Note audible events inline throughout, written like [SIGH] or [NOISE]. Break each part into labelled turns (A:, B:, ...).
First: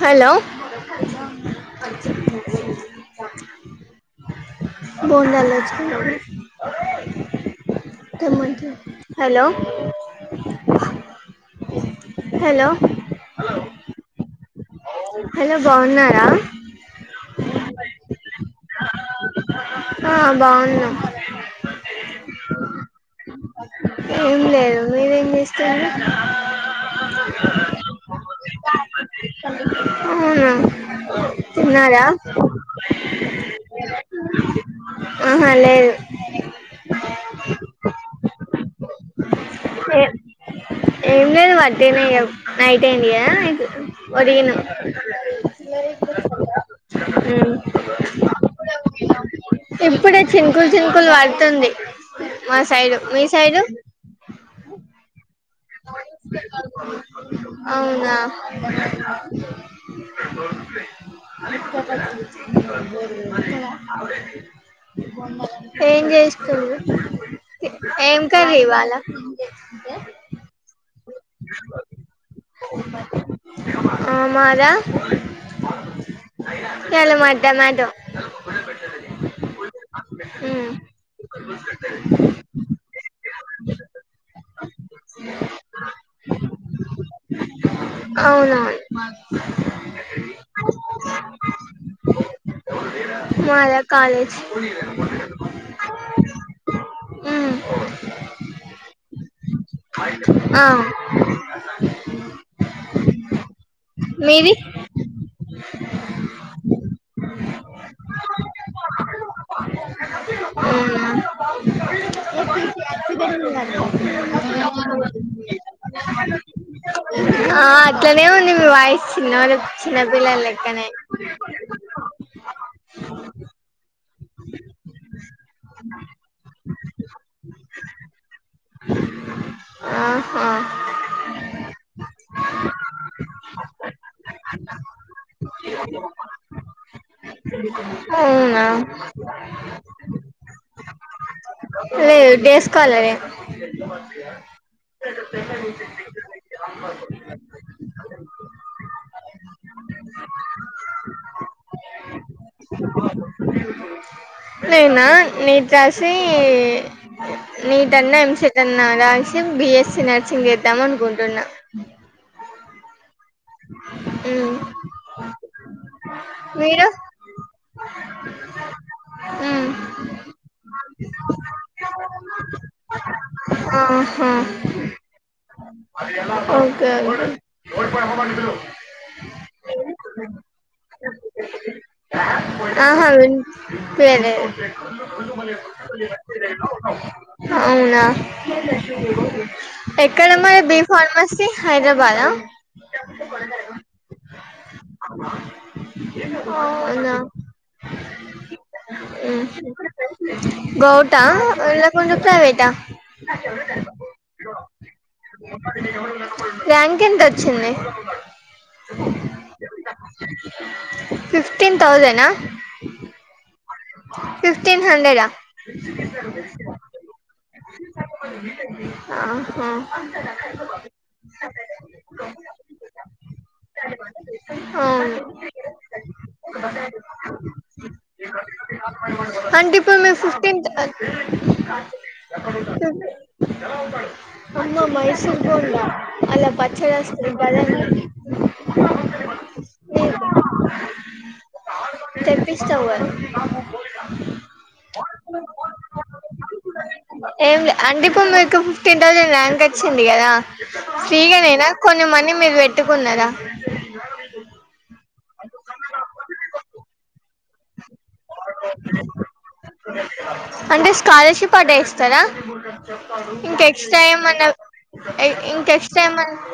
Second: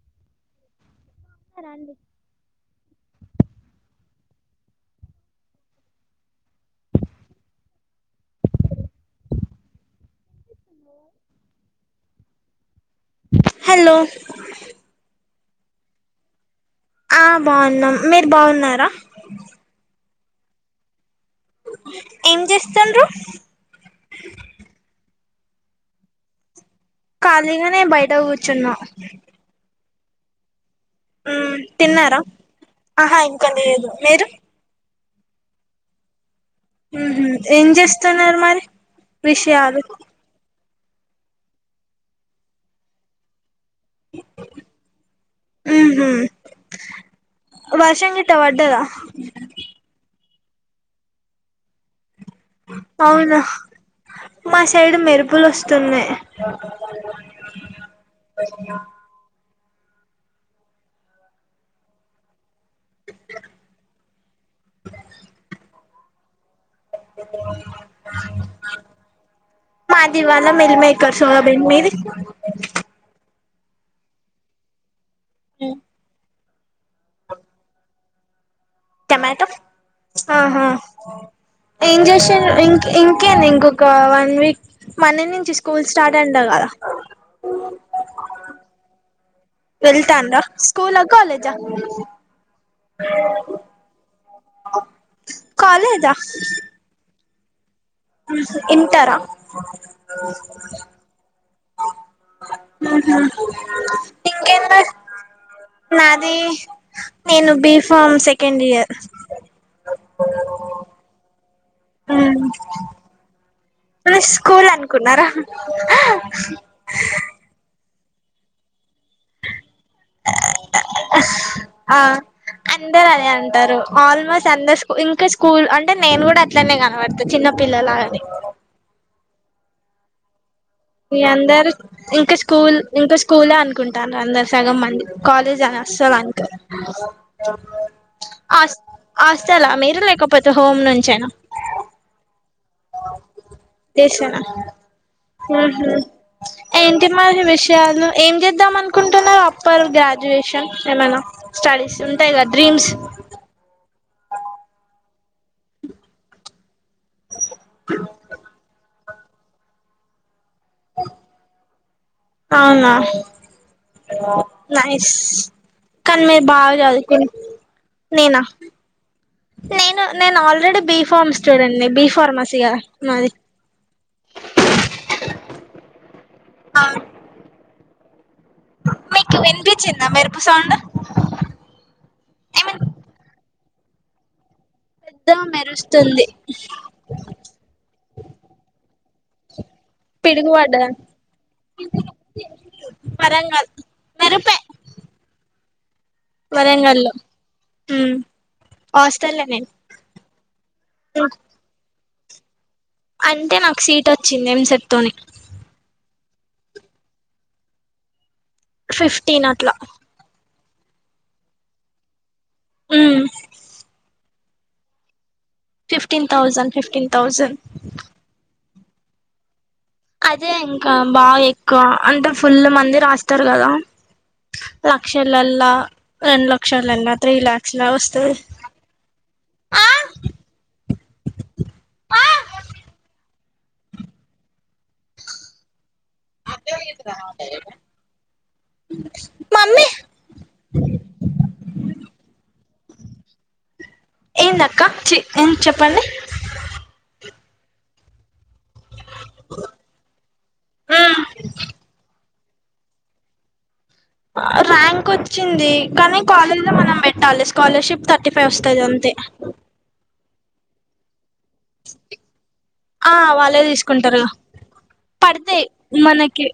A: Hello
B: రండి
A: బోండాలు తెచ్చు హలో హలో
B: హలో
A: హలో బాగున్నారా
B: ఆ బాగున్నాం మీరు బాగున్నారా
A: ఆ బాగున్నాం
B: ఏం చేస్తుడ్రు
A: ఏం లేదు మీరేం చేస్తూరు
B: ఖాళీగా నే బయట కూర్చున్నా
A: అవునా
B: ఉ తిన్నారా
A: ఆహా లేదు
B: ఉమ్మ్ ఏం చేస్తున్నారు మరి విషయాలు
A: ఏ ఏం లేదు వట్టిగానే నైట్ అయిందియా అ ఒరిజినమ్
B: మ్మ్ హ్మ్
A: ఉ
B: ర
A: చినుకులు చినుకులు పడుతుంది మా సైడు మీ
B: అవునా
A: సైడు
B: మా సైడ్ మెరుపుల్ వస్తు
A: అవునా ఏం చేస్తురు
B: మాదివాల మల్ మే కర్సద బెని మీది
A: ఆ మాద [UNINTELLIGIBLE]
B: టమాటో ఆహా
A: ఉ
B: ఏం జేసీరు ఇం ఇంకేం ఇంకొక వన్ వీక్ మ నుంచి స్కూల్ స్టార్ట్ అంట కదా
A: అవునవును
B: వెళ్తాన్దా స్కూల్ కాలేజ
A: మాద కాలేజ్ ఉమ్,
B: ఇంటరా
A: ఆ
B: ఉహ్
A: మీది
B: ఇంకేంది నాది నేను బి ఫామ్ సెకండ్ ఇయర్
A: అవునా?
B: స్కూల్ అను కున్నారా
A: ఆ అట్లనే ఉంది మీ వాయిసు చిన్నడు చిన్నపిల్లల లెక్కనే
B: ఆ అందరు అదే అంటరు ఆల్మోస్ట్ అందూ ఇంకా స్కూల్ అంటే నేను కూడా అట్లనే కనబడతా చిన్న పిల్లలాగానె
A: ఆ ఆ
B: మీ అందరు ఇంకా స్కూల్ ఇంకా స్కూలే అనుకుంటారు అందరు సగం మంది కాలేజ్ అన అసలనుకోరు
A: అవునా
B: హాస్టలా మీరు లేకపోతే హోమ్ నుంచేనా
A: కాలే
B: చేసేనా మ్ హు ఏంటి మరి విషయాలు ఏం చేద్దాం అనుకుంటున్నారు అప్పల్ గ్రాడ్యుయేషన్ ఏమన్నా స్టడీస్ ఉంటాయిగా డ్రీమ్స్
A: నేనా నీట్ రాసీ నీట్ అన్నా ఎం సెట్ అన్న రాసి బిఎస్సీ నర్సింగ్ చేద్దాం అనుకుంటున్నా
B: అవ్నా
A: మ్మ్
B: నైస్ కనీ మీర్ బా
A: మీరు
B: జదుకున్ నేనా
A: మ్మ్
B: నేను నేను ఆల్రెడీ బి ఫార్మ్ స్టూడెంని బి ఫార్మసీగా నాది
A: అహ ఒకే
B: మీకు వినిపించిందా మెరుపు సౌండ్ ఏమన్
A: అహ విన్ పియలేదు
B: పెద్ద మెరుస్తుంది
A: అవ్నా ఎక్కడ మరి బి
B: పిడుగుపడ్డద
A: ఫార్మాసి హైదరాబాదా
B: వరంగల్ కరుపే వరంగల్ లో
A: గౌట లేకుంటే ప్రైవేటా
B: అంటే నాకు సీట్ వచ్చింది ఎంసెట్తోని
A: ర్యాంక్ ఎంత వచ్చింది
B: ఫిఫ్టీన్ అట్ల
A: ఫిఫ్టీన్ తౌజనా
B: మ్మ్
A: ఫిఫ్టీన్ హండ్రెడా
B: ఫిఫ్టీన్ థౌసండ్ ఫిఫ్టీన్ థౌసండ్
A: అహ
B: అదే ఇంకా బాగా ఎక్కువ అంటే ఫుల్ మంది రాస్తారు కదా
A: అవును
B: లక్షలల్ల రెండు లక్షల త్రీ లాక్స్ లా వస్తది
A: అంటే
B: ఆ
A: ఇప్పుడు మేము ఫిఫ్టీన్త్ అ
B: ఆ
A: అన్నా మైసూర్ బోండా అలా పచ్చడెస్కొని
B: మమ్మి
A: తెప్పిస్తావు కదా
B: ఏందక్క చి ఏం చెప్పండి
A: ఏం లే అంటే ఇప్పుడు మీకు ఫిఫ్టీన్ థౌజండ్ ర్యాంక్ వచ్చింది కదా
B: మ్మ్
A: ఫ్రీగా నేనా కొంజం మని మీరు పెట్టుకున్నరా
B: ర్యాంక్ వచ్చింది కానీ కాలేజ్ లో మనం పెట్టాలి స్కాలర్షిప్ థర్టీ ఫైవ్ వస్తది అంతే
A: అంటే స్కాలర్షిప్ అట్లా ఇస్తారా
B: ఆ
A: ఇంక
B: వాళ్ళే
A: ఎక్స్ట్
B: తీసుకుంటారు
A: ఏమన్నా ఐన
B: పడతాయి
A: ఎక్స్ట్రా ఏమన్
B: మనకి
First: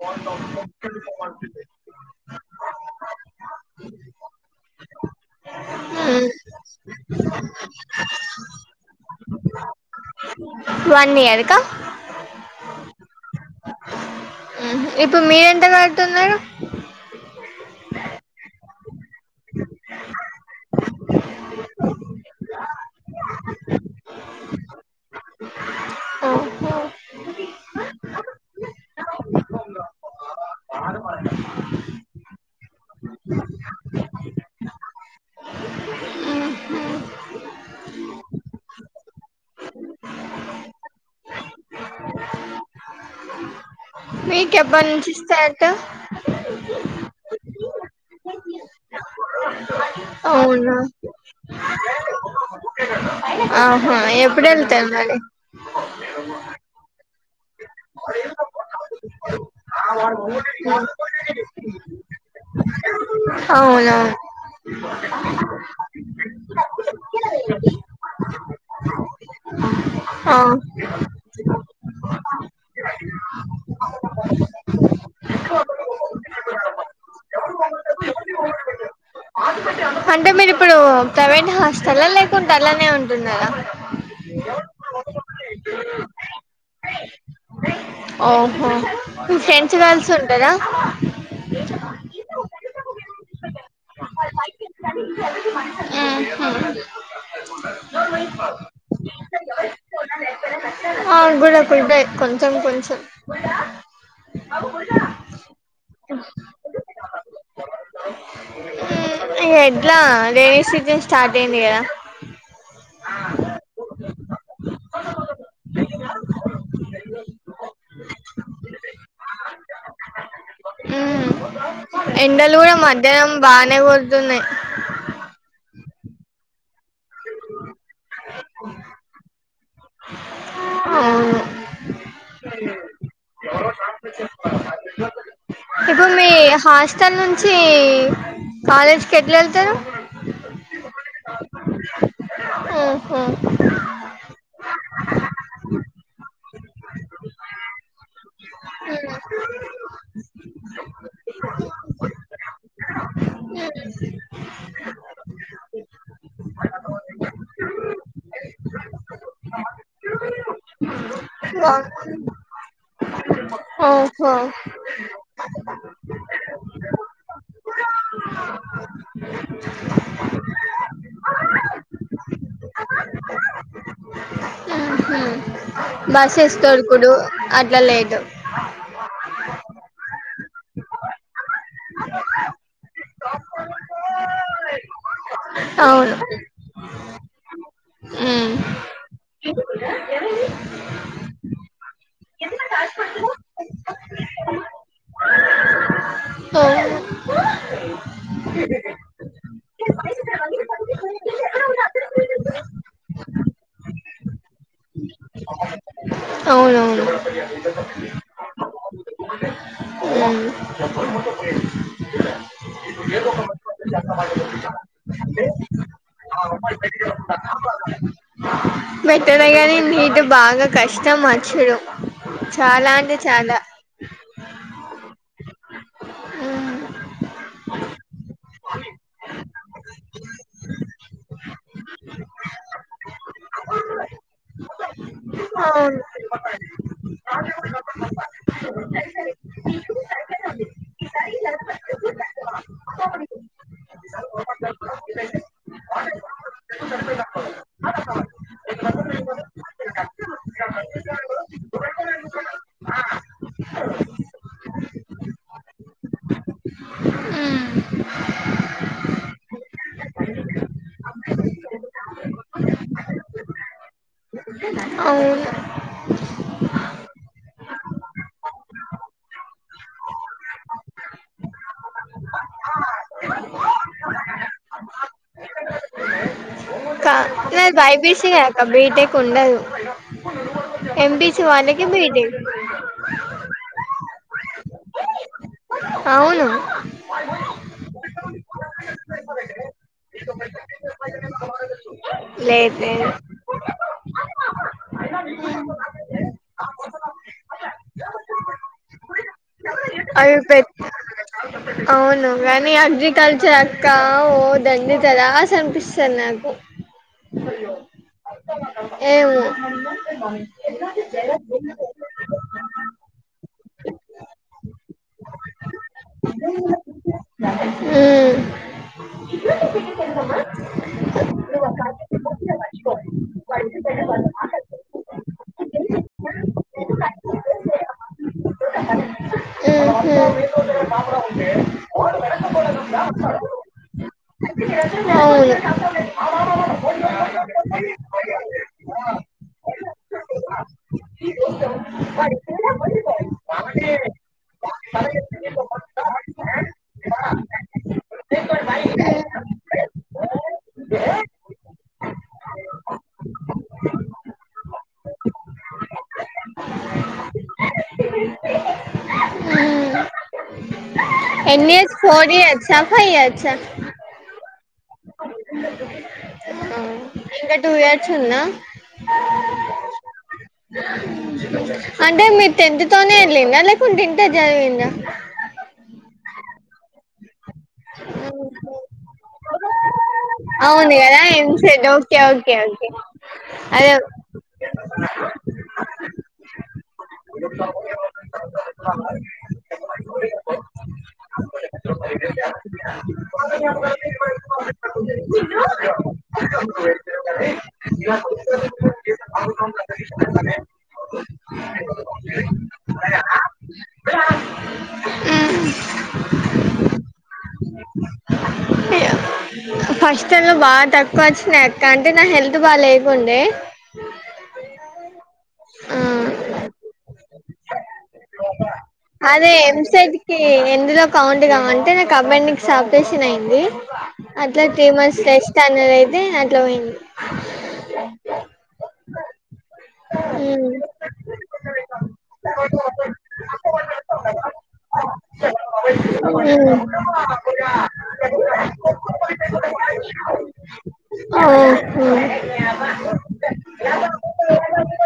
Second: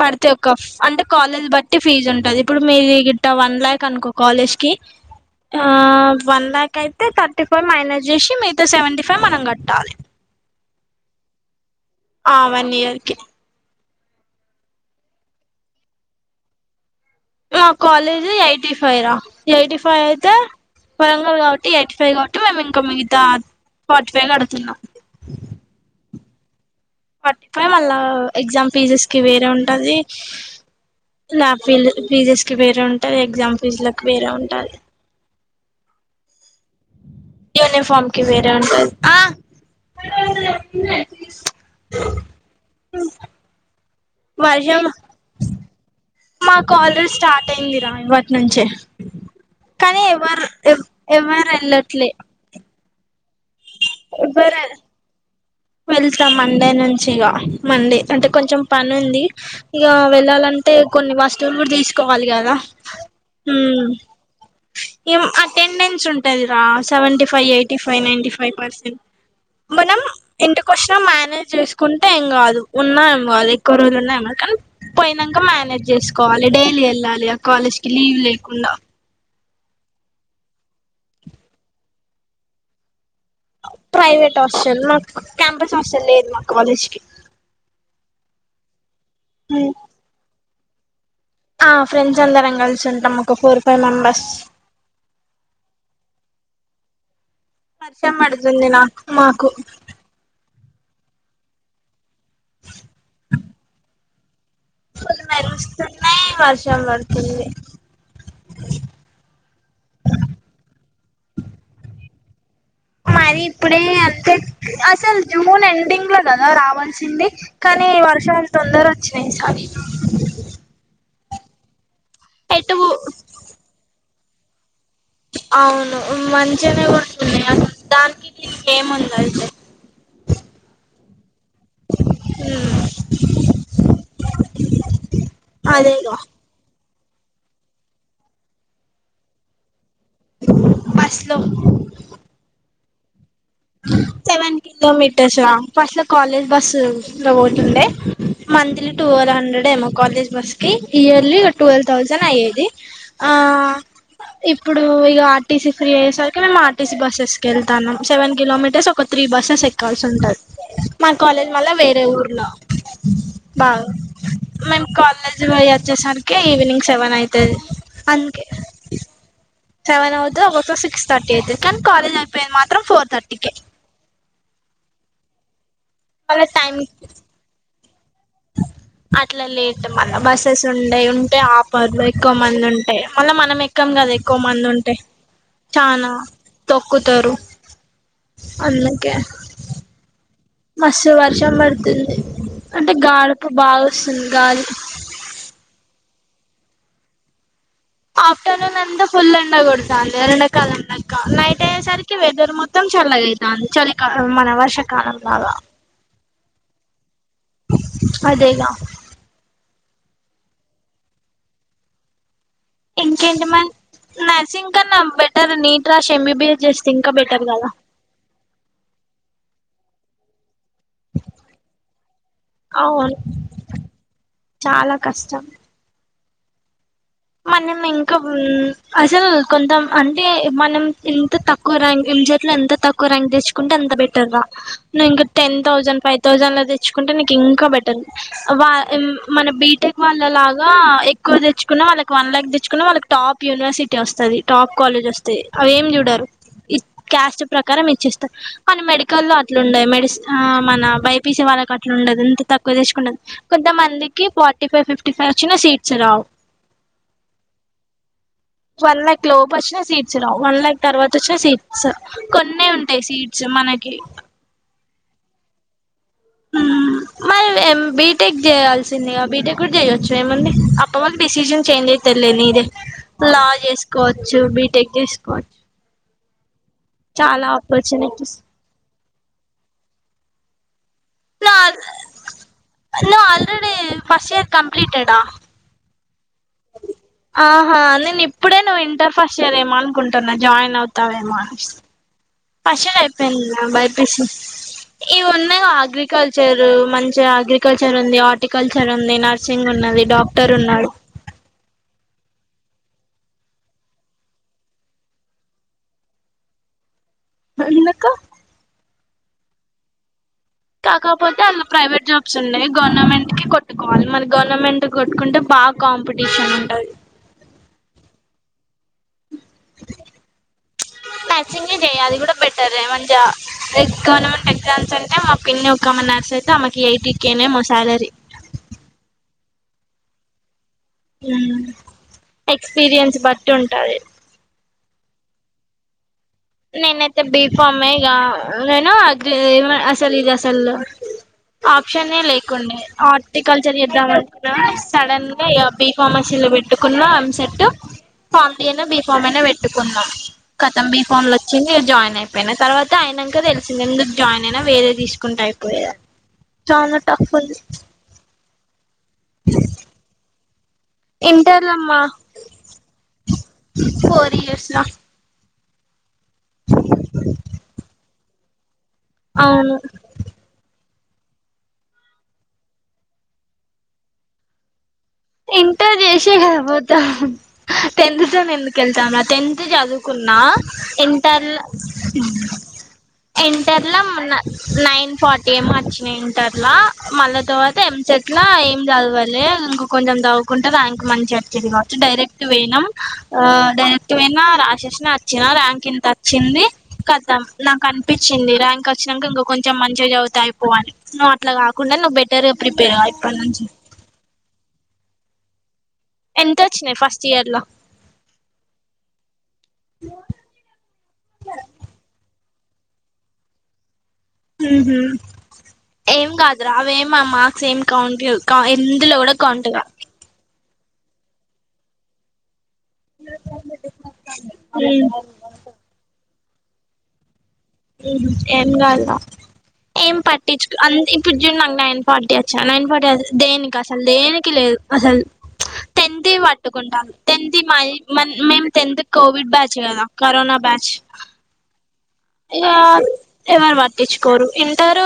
B: పడితే ఒక అంటే కాలేజ్ బట్టి ఫీజ్ ఉంటది ఇప్పుడు మీడి గొట్ట వన్ ల్యాక్ అనుకో కాలేజ్ కి
A: అ
B: ఆ వన్ ల్యాక్ అయితే థర్టీ ఫైవ్ మైనస్ చేసి మీతో సెవెంటీ ఫైవ్ మనం కట్టాలి
A: వన్ ఇయర్కా
B: ఆ వన్ ఇయర్కి
A: ఇప్పు మీరెంత కడుతున్నారు
B: మా కాలేజ్ ఎయిటీ ఫైవ్ రా ఎయిటీ ఫైవ్ అయితే వరంగల్ కాబట్టి ఎయిటీ ఫైవ్ కాబట్టి మేము ఇంకా మిగతా ఫార్టీ ఫైవ్ కడుతున్నా
A: ఒహో
B: ఫార్టీ ఫై మళ్ళా ఎగ్జామ్ ఫీజెస్ కి వేరే ఉంటది లాబ్ ఫిల్ ఫీజెస్ కి వేరే ఉంటది ఎగ్జామ్ ఫీజు లకి వేరే ఉంటాది
A: మ్ హ్మ్
B: యూనిఫామ్ కి వేరే ఉంటది [UNINTELLIGIBLE]
A: మీకెప్పడి నుంచి స్టార్టు
B: మాకాలేజ్ స్టార్ట్ అయిందిరా ఇవటి నుంచే కానీ ఎవ్
A: అవునా ఆహా
B: ఎవరు
A: ఎప్పుడెళ్తారు మరి
B: వెళ్తాం మండే నుంచి ఇగ మండే అంటే కొంచెం పనుంది ఇగ వెళ్ళాలంటే కొన్ని వస్తువులు కూడా తీసుకోవాలి కదా హ్మ్
A: అవునవును
B: ఏం అటెండెన్స్ ఉంటదిరా seventy five eighty five ninety five percent మనం
A: ఆ
B: ఇంటికొచ్చిన మేనేజ్ చేసుకుంటే ఏం గాదు ఉన్నా ఏం గాదు ఎక్కువ రోజులు ఉన్నా ఏ కా కానీ పోయినాంక మేనేజ్ చేసుకోవాలి డైలీ వెళ్ళాలి ఆ కాలేజ్ కి లీవ్ లేకుండా
A: అంటే మీరిప్పుడు ప్రైవేట్ హాస్టల్ లేకుంట అలానే ఉం
B: ప్రైవేట్ ఆస్టెల్ మాకు క్యాంపస్ హస్టల్ లేదు మా కాలేజ్కి
A: ఓహో ఫ్రెండ్స్ కల్సి ఉంటరా
B: ఆ ఫ్రెండ్స్ అందరం కలిసుంటాం ఒక ఫోర్ ఫైవ్ మెంబర్స్
A: మ్ హ్మ్ నోర్
B: వర్షం
A: ముయ్ ఎవరికీ ఇష్టం
B: పడుతుంది నాకు మాకు
A: వున్నా లేకపోయినా అ గుడాకుల్ బ్రేక్ కొంచెం కొంచెం
B: ఫుల్ మెరుస్తున్నాయి వర్షం పడుతుంది
A: ఎడ్లా రైనీసీజన్ స్టార్ట్ అయింది కదా
B: కానీ ఇప్పుడే అంతే అసలు జూన్ ఎండింగ్ లో కదా రావాల్సింది కానీ వర్ష చాల్ తొందర వచ్చినాయి ఈ సారి
A: మ్ ఎండలు గూడా
B: ఎటు
A: మధ్యాహ్నం బానే కొడుతున్నాయి
B: అవును మంచిగనే కొడుతున్నాయి అసలు దానికి దీనికి ఏముంది అయితే
A: అవ్ను
B: హ్మ్
A: ఇప్పుడు మీ హాస్టల్ నుంచి కాలేజ్ కి ఎట్లేళ్తారు
B: బస్లో
A: ఓహొ
B: సెవెన్ కిలోమీటర్స గా ఫస్ట్లో కాలేజ్ బస్సు లో పోతుండే మంత్లీ టువెల్వ్ హండ్రెడ్ ఏమో కాలేజ్ బస్ కి ఇయర్లీ ట్వెల్వ్ థౌజండ్ అయ్యేది
A: మ్
B: ఇప్పుడు ఇగ ఆర్టీసీ ఫ్రీ అయ్యేసరికి మేము ఆర్టీసీ బస్సెస్కెళ్తాన్నాం సెవెన్ కిలోమీటర్స్ ఒక త్రీ బస్సెస్ ఎక్కాల్సి ఉంటది మా కాలేజ్ మళ్ళ వేరే ఊర్లో బవ్
A: ఓహో
B: మేం కాలేజ్ వొయత్ సార్కే ఈవెనింగ్ సెవెన్ అయితది అంద్కె సెవన్ అవుదే ఒక్కోసారి సిక్స్ తర్టీ అయితేది కానీ కాలేజ్ అయిపోయేది మాత్రం ఫోర్ తర్టీ ఇక
A: బస్ ఎస్తడుకుడు అట్లా లేదు
B: అట్లా లేట్ మళ్ళా బస్సెస్ ఉండేయి ఉంటే ఆపర్ ఎక్కువ మంది ఉంటే మళ్ళా మనం ఎక్కుం కదా ఎక్కువ మందుంటే చానా
A: అవును
B: తొక్కుతారు అందుకే మస్తు వర్షం పడుతుంది అంటే గాడపు బాగా వస్తుంది గాలి ఆఫ్టర్నూన్ అంతా ఫుల్ ఎండ కొడుతుంది ఎరండకలు ఎండక నైట్ అయ్యేసరికి వెదర్ మొత్తం చల్లగాయితాంది చలికాలం మన వర్షాకాలం అలా
A: అవునువును
B: అదేగా
A: అవునవును
B: ఇంకేంటి మ నర్సీ ఇంకా నా బెటర్ నీట్ రాష్ ఎమ్బబిస్ చేస్తే ఇంకా బెటర్ కదా
A: ఆ బెటర్ గాని నీట్ బాగా కష్టం మచ్చడు చాలా అంటే
B: అవును
A: చాలా
B: చాలా కష్టం మనం ఇంకా బుల్ అసలు కొంతం అంటే మనం ఇంత తక్కువ ర్యాంక్ల్ జోట్ల ఎంత తక్కువ ర్యాంక్ తెచ్చుకుంటే అంత బెటర్ రా నువ్ ఇంక టెన్ థౌసండ్, ఫైవ్ థౌసండ్ ల తెచ్చుకుంటే ని కింకా బెటర్ వ ఇమ్ మన బిటెక్ వాళ్ళ లాగా ఎక్కువ తెచ్చుకున్నా వా వన్ ల్యాక్ తెచ్చుకున్నా వాళ్ళకి టాప్ యూనివర్సిటీ వస్తది. టాప్ కాలేజ్ వస్తు అవి ఏం చూడరు. ఇస్ క్యాస్ట్ ప్రకారం ఇచ్చిస్తారు మన మెడికల్ల్లో అట్లుండయి మెడి మన బైపీస వా మనకు అట్ల ఉండదు ఎంత తక్కువ తీసుకుంటదు కొంత మందికి ఫార్టీ ఫైవ్, ఫిఫ్టీ ఫైవ్ వచ్చిన సీట్స్ రావు. వన్ లాక్ లోపు వచ్చినా సీట్స్ రావు, వన్ ల్యాక్ తర్వాత వచ్చినా సీట్స్ కొన్ని ఉంటాయి సీట్స్ మనకి
A: అ ఉవ్వ
B: మరి బీటెక్ చేయాల్సిందిగా బీటెక్ కూడా చేయ్యచ్చు ఏముంది అప్ప వాళ్ళ డిసిజన్ చేంజ్ అయి తెదు లే నిదే లా చేసుకోవచ్చు, బీటెక్ చేసుకోవచ్చు.
A: అ
B: చాలా
A: ఎ బైపిసి
B: ఆపర్చునిటీస్
A: ఒక బీటెక్ కుండదు ఎంపీసి వాలకి బిటెక్
B: నువ్ ఆల్రెడి ఫస్ట్ ఇయర్ కంప్లీటెడా?
A: అవును
B: ఆహా నేను ఇప్పుడే నువ్వు ఇంటర్ ఫస్ట్ ఇయర్ ఏమ అనుకుంటున్నా జాయిన్ అవుతావేమో
A: లేదు
B: పషలు
A: లేదు
B: అయిపోయింది బైపిసి ఇవి ఉన్నాయి అగ్రికల్చర్ మంచిగా అగ్రికల్చర్ ఉంది. హార్టికల్చర్ ఉంది నర్సింగ్ ఉన్నాయి. అది డాక్టర్ ఉన్నాడు
A: నాకు ఆల్ ద బెస్ట్ అవును గాని అగ్రికల్చర్ అక్క ఓదండి జ రాసి అనిపిస్తారు నాకు
B: ఎందుకు?
A: ఏవో
B: కాకపోతే అళ్లా ప్రైవేట్ జాబ్స్ ఉన్నాయి. గవర్నమెంట్ కి కొట్టుకోవాలి మరి గవర్నమెంట్ కి కొట్టుకుంటే బా కాల కాంపిటిషన్ ఉంటది.
A: ఉమ్ [UNINTELLIGIBLE]
B: నర్సింగే చేయ్ అది కూడా బెటర్ మంచి గవర్నమెంట్ ఎగ్జామ్స్ అంటే మా పిన్ని ఒక నర్సింగ్ శ్రద్దమ్మ కి ఎయిటీ కేనేమొ శాలరీ
A: ఇప్పుడు కసమిస్
B: మ్ ఎక్స్పీరియన్స్ బట్టి ఉంటాది.
A: ఎన్ని
B: నేనైతే బీఫామే ఇగ నేను ఆహ్ అది అసలు ఇది అసలు. ఆప్షనే లేకుండే హార్టికల్చర్ చేద్దాం అనుకున్నా కానీ సడన్గా ఇగ బి ఫార్మసీ. చిల్ పెట్టుకున్నా ఎంసెట్. ఫామిలీ ఐనా బిఫామ్ అయినా పెట్టుకున్నా కతం బీఫామ్ లా. వచ్చింది జాయిన్ అయిపోయిన తర్వాత ఆయినంక తెలిసింది ఎందుకు జాయిన్ అయినా వేరేది తీసుకుంటే అయిపోయే. చానా టఫ్ ఉంది. ఇంటర్ల
A: ఇయర్స్
B: అమ్మా
A: ఫోర్ ఇయర్సా ఫైవ్ ఇయర్సా
B: ఫోర్ ఇయర్స్లా.
A: ఇంకా టూ ఇయర్స్ ఉందా.
B: అవును.
A: అంటే మీరు టెన్త్ తోనే వెళ్ళిండ్రా లేకుంటే ఇంటర్ జాయిన్ అయ్యిండ్రా.
B: ఇంటర్ చేసే కదా పోతాం టెన్త్ తో ఎందుకు వేళ్తాం రా టెన్త్ చదువు. కున్నా
A: అవును కదా
B: ఇంటర్లా
A: ఎంసెట్ ఓకే ఓకే ఓకే
B: ఇంటర్ల మన.
A: అదే
B: నైన్ ఫార్టీ ఏమో వచ్చినాయి ఇంటర్లా మళ్ళా తర్వాత ఎంసెట్ ల ఏం చదవాలే ఇంకా. కొంచెం చదువుకుంటే ర్యాంక్ మంచిగోచ్చది కావచ్చు డైరెక్ట్ పోయినాం ఆహ్ డైరెక్ట్ పోయినా రాసి. రాసిన వచ్చిన ర్యాంక్ ఇంత వచ్చింది కద్దా నాకు అనిపించింది ర్యాంక్ వచ్చినాంక ఇంక కొంచెం మం. మంచిగా చదువుతే అయిపోవు అని నువ్వు అట్లా కాకుండా నువ్వు బెటర్గా ప్రిపేర్గా ఇప్పటినుంచి.
A: పెట్టినాను.
B: ఎంత వచ్చినాయి ఫస్ట్ ఇయర్ లో.
A: ఫస్ట్ ఇయర్ లో బాగా తక్కువ వచ్చినయక్క అంటే నా హెల్త్ బాగా లేకుండే.
B: ఉమ్మ్
A: ఆ
B: ఏం కాద్రు అవేం మా మార్క్స్ ఏం కౌంట్ చేయి ఏం.
A: అదే ఎంసైట్ కి ఎందులో కౌంట్ కావంటే నేను కంబైడ్. ఆపరేషన్ అయింది అట్లా త్రీ మంత్స్ టెస్ట్ అన్నది అయితే. తాయిన్
B: ఏం కాదురా ఏం
A: ఉమ్.
B: పట్టించుకొ అంతా ఇం. ఇప్పుడు చూడు నాకు నైన్ ఫార్టీ వచ్చాయి నైన్ ఫార్టీ దేనికి అసలు దేనికి లేదు అసలు ప్చ్. టెన్త్ వి
A: ఉమ్.
B: పట్టుకుంటారు టెన్త్ వి మళ్లీ. మన్ మేము టెన్త్ కోవిడ్ బ్యాచ్ కదా కరోనా బ్యాచ్.
A: ఓహో.
B: యా. ఎవరు పట్టించుకోరు ఇంటర్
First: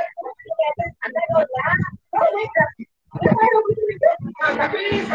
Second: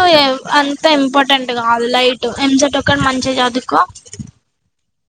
B: అంత ఇంపార్టెంట్ కాదు లైట్ ఎంసట్ ఒక్కటి మంచిగ చదుకో.
A: ఓహో